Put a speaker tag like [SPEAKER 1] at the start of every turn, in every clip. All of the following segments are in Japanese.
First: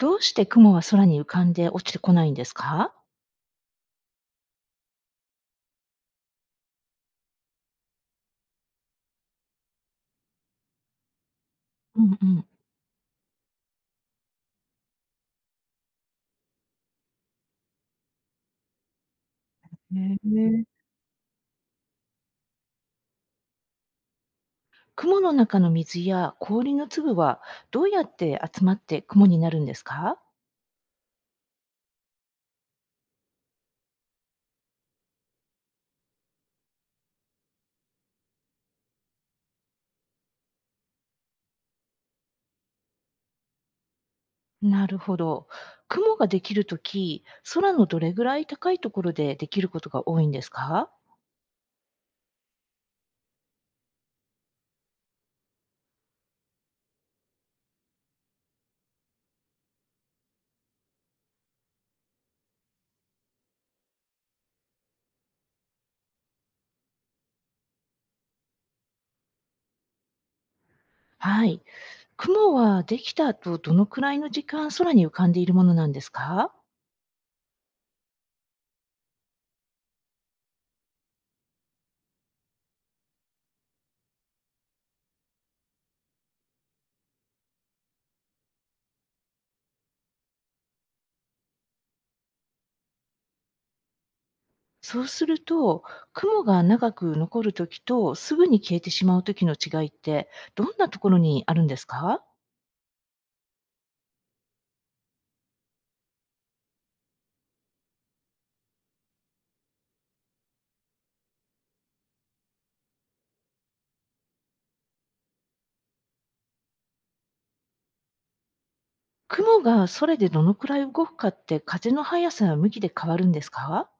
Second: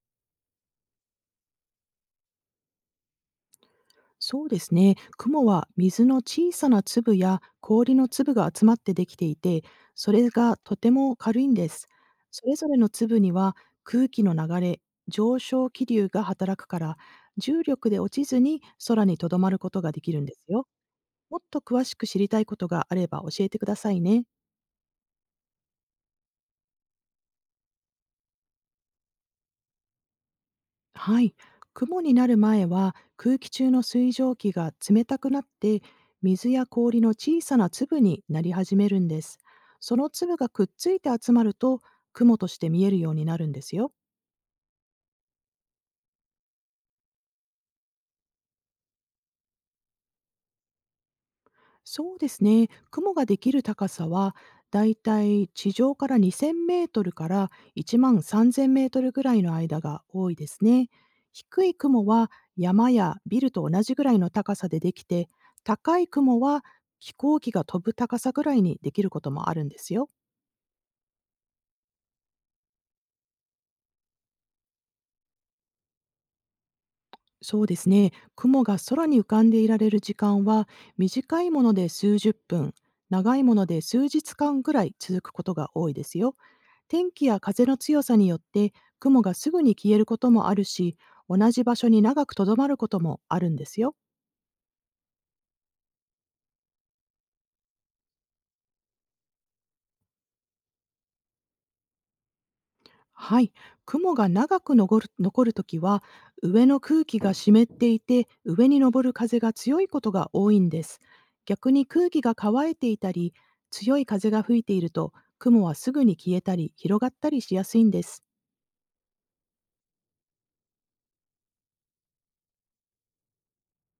[SPEAKER 1] どうして雲は空に浮かんで落ちてこないんですか？
[SPEAKER 2] そうですね。雲は水の小さな粒や氷の粒が集まってできていて、それがとても軽いんです。
[SPEAKER 1] うんう
[SPEAKER 2] そ
[SPEAKER 1] ん。
[SPEAKER 2] れぞれの粒には空気の流れ、上昇気流が働くから、重力で落ちずに空にとどまることができ
[SPEAKER 1] ね
[SPEAKER 2] るんです
[SPEAKER 1] え。
[SPEAKER 2] よ。もっと詳しく知りたいことがあれば教えてくださいね。
[SPEAKER 1] 雲の中の水や氷の粒はどうやって集まって雲になるんですか？
[SPEAKER 2] はい、雲になる前は空気中の水蒸気が冷たくなって水や氷の小さな粒になり始めるんです。その粒がくっついて集まると雲として見えるようになるんですよ。
[SPEAKER 1] なるほど。雲ができるとき、空のどれぐらい高いところでできることが多いんですか？
[SPEAKER 2] そうですね。雲ができる高さは、だいたい地上から2000メートルから1万3000メートルぐらいの間が多いですね。低い雲は山やビルと同じぐらいの高さでできて、高い雲は飛行機が飛ぶ高さぐらいにできることもあるんですよ。
[SPEAKER 1] はい。雲はできた後、どのくらいの時間空に浮かんでいるものなんですか？
[SPEAKER 2] そうですね。雲が空に浮かんでいられる時間は、短いもので数十分、長いもので数日間ぐらい続くことが多いですよ。天気や風の強さによって雲がすぐに消えることもあるし、同じ場所に長くとどまることもあるんですよ。
[SPEAKER 1] そうすると、雲が長く残るときとすぐに消えてしまうときの違いって、どんなところにあるんですか？
[SPEAKER 2] はい、雲が長く残るときは、上の空気が湿っていて、上に昇る風が強いことが多いんです。逆に空気が乾いていたり、強い風が吹いていると、雲はすぐに消えたり広がったりしやすいんです。
[SPEAKER 1] 雲が空でどのくらい動くかって、風の速さや向きで変わるんですか？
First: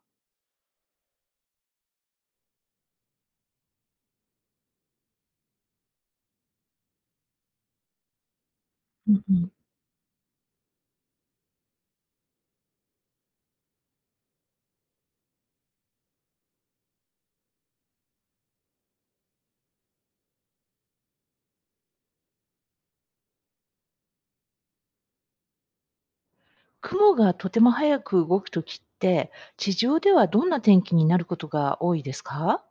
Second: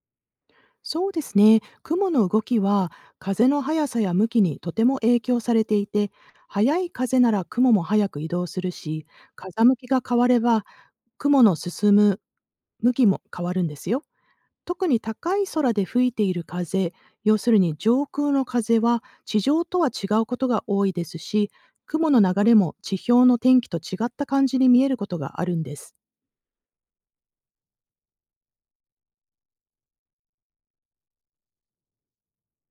[SPEAKER 2] そうですね。雲の動きは風の速さや向きにとても影響されていて、速い風なら雲も速く移動するし、
[SPEAKER 1] うんうん。
[SPEAKER 2] 風向きが変われば雲の進む向きも変わるんですよ。特に高い空で吹いている風、要するに上空の風は地上とは違うことが多いですし、雲の流れも地表の天気と違った感じに見えることがあるんです。
[SPEAKER 1] 雲がとても速く動くときって、地上ではどんな天気になることが多いですか？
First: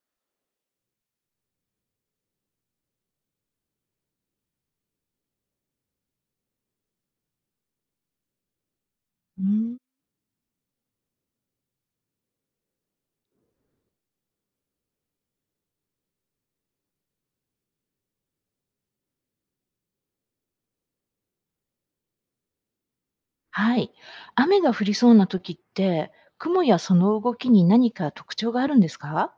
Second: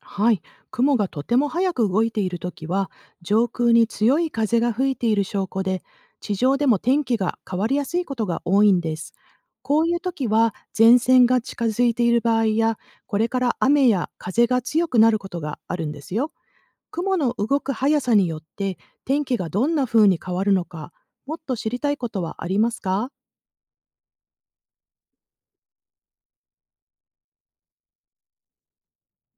[SPEAKER 2] はい、雲がとても早く動いているときは、上空に強い風が吹いている証拠で、地上でも天気が変わりやすいことが多いんです。
[SPEAKER 1] うん。
[SPEAKER 2] こういうときは、前線が近づいている場合や、これから雨や風が強くなることがあるんですよ。雲の動く速さによって、天気がどんな風に変わるのか、もっと知りたいことはありますか？
[SPEAKER 1] はい。雨が降りそうなときって、雲やその動きに何か特徴があるんですか？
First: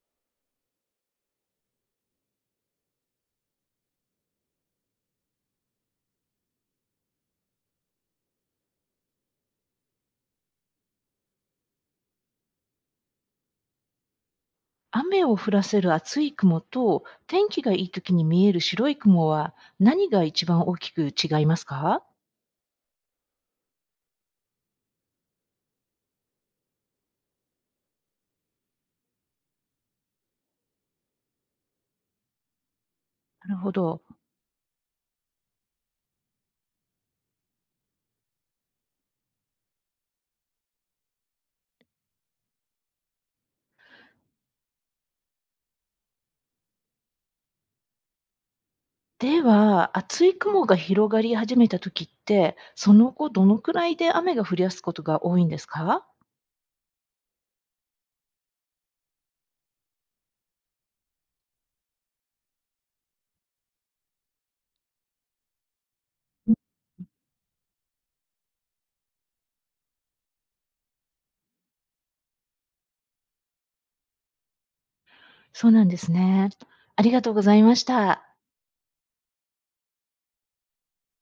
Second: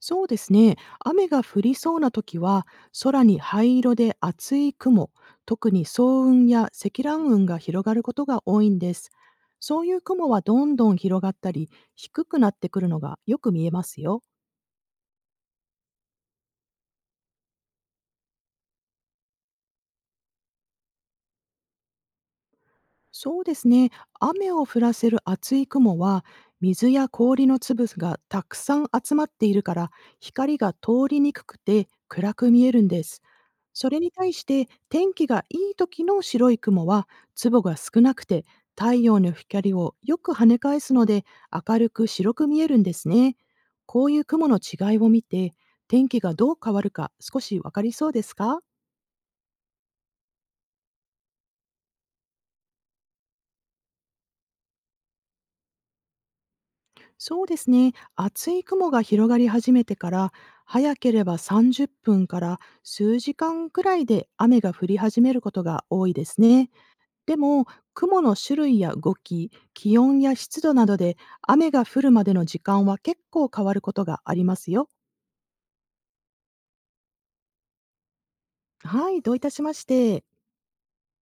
[SPEAKER 2] そうですね。雨が降りそうな時は、空に灰色で厚い雲、特に層雲や積乱雲が広がることが多いんです。そういう雲はどんどん広がったり、低くなってくるのがよく見えますよ。
[SPEAKER 1] 雨を降らせる厚い雲と、天気がいいときに見える白い雲は、何が一番大きく違いますか？
[SPEAKER 2] そうですね。雨を降らせる厚い雲は、水や氷の粒がたくさん集まっているから、光が通りにくくて暗く見えるんです。
[SPEAKER 1] なるほ
[SPEAKER 2] それ
[SPEAKER 1] ど。
[SPEAKER 2] に対して天気がいい時の白い雲は粒が少なくて太陽の光をよく跳ね返すので明るく白く見えるんですね。こういう雲の違いを見て天気がどう変わるか少しわかりそうですか？
[SPEAKER 1] では、厚い雲が広がり始めた時って、その後どのくらいで雨が降りやすいことが多いんですか？
[SPEAKER 2] そうですね。厚い雲が広がり始めてから早ければ30分から数時間くらいで雨が降り始めることが多いですね。でも、雲の種類や動き、気温や湿度などで雨が降るまでの時間は結構変わることがありますよ。
[SPEAKER 1] そうなんですね。ありがとうございました。
[SPEAKER 2] はい、どういたしまして。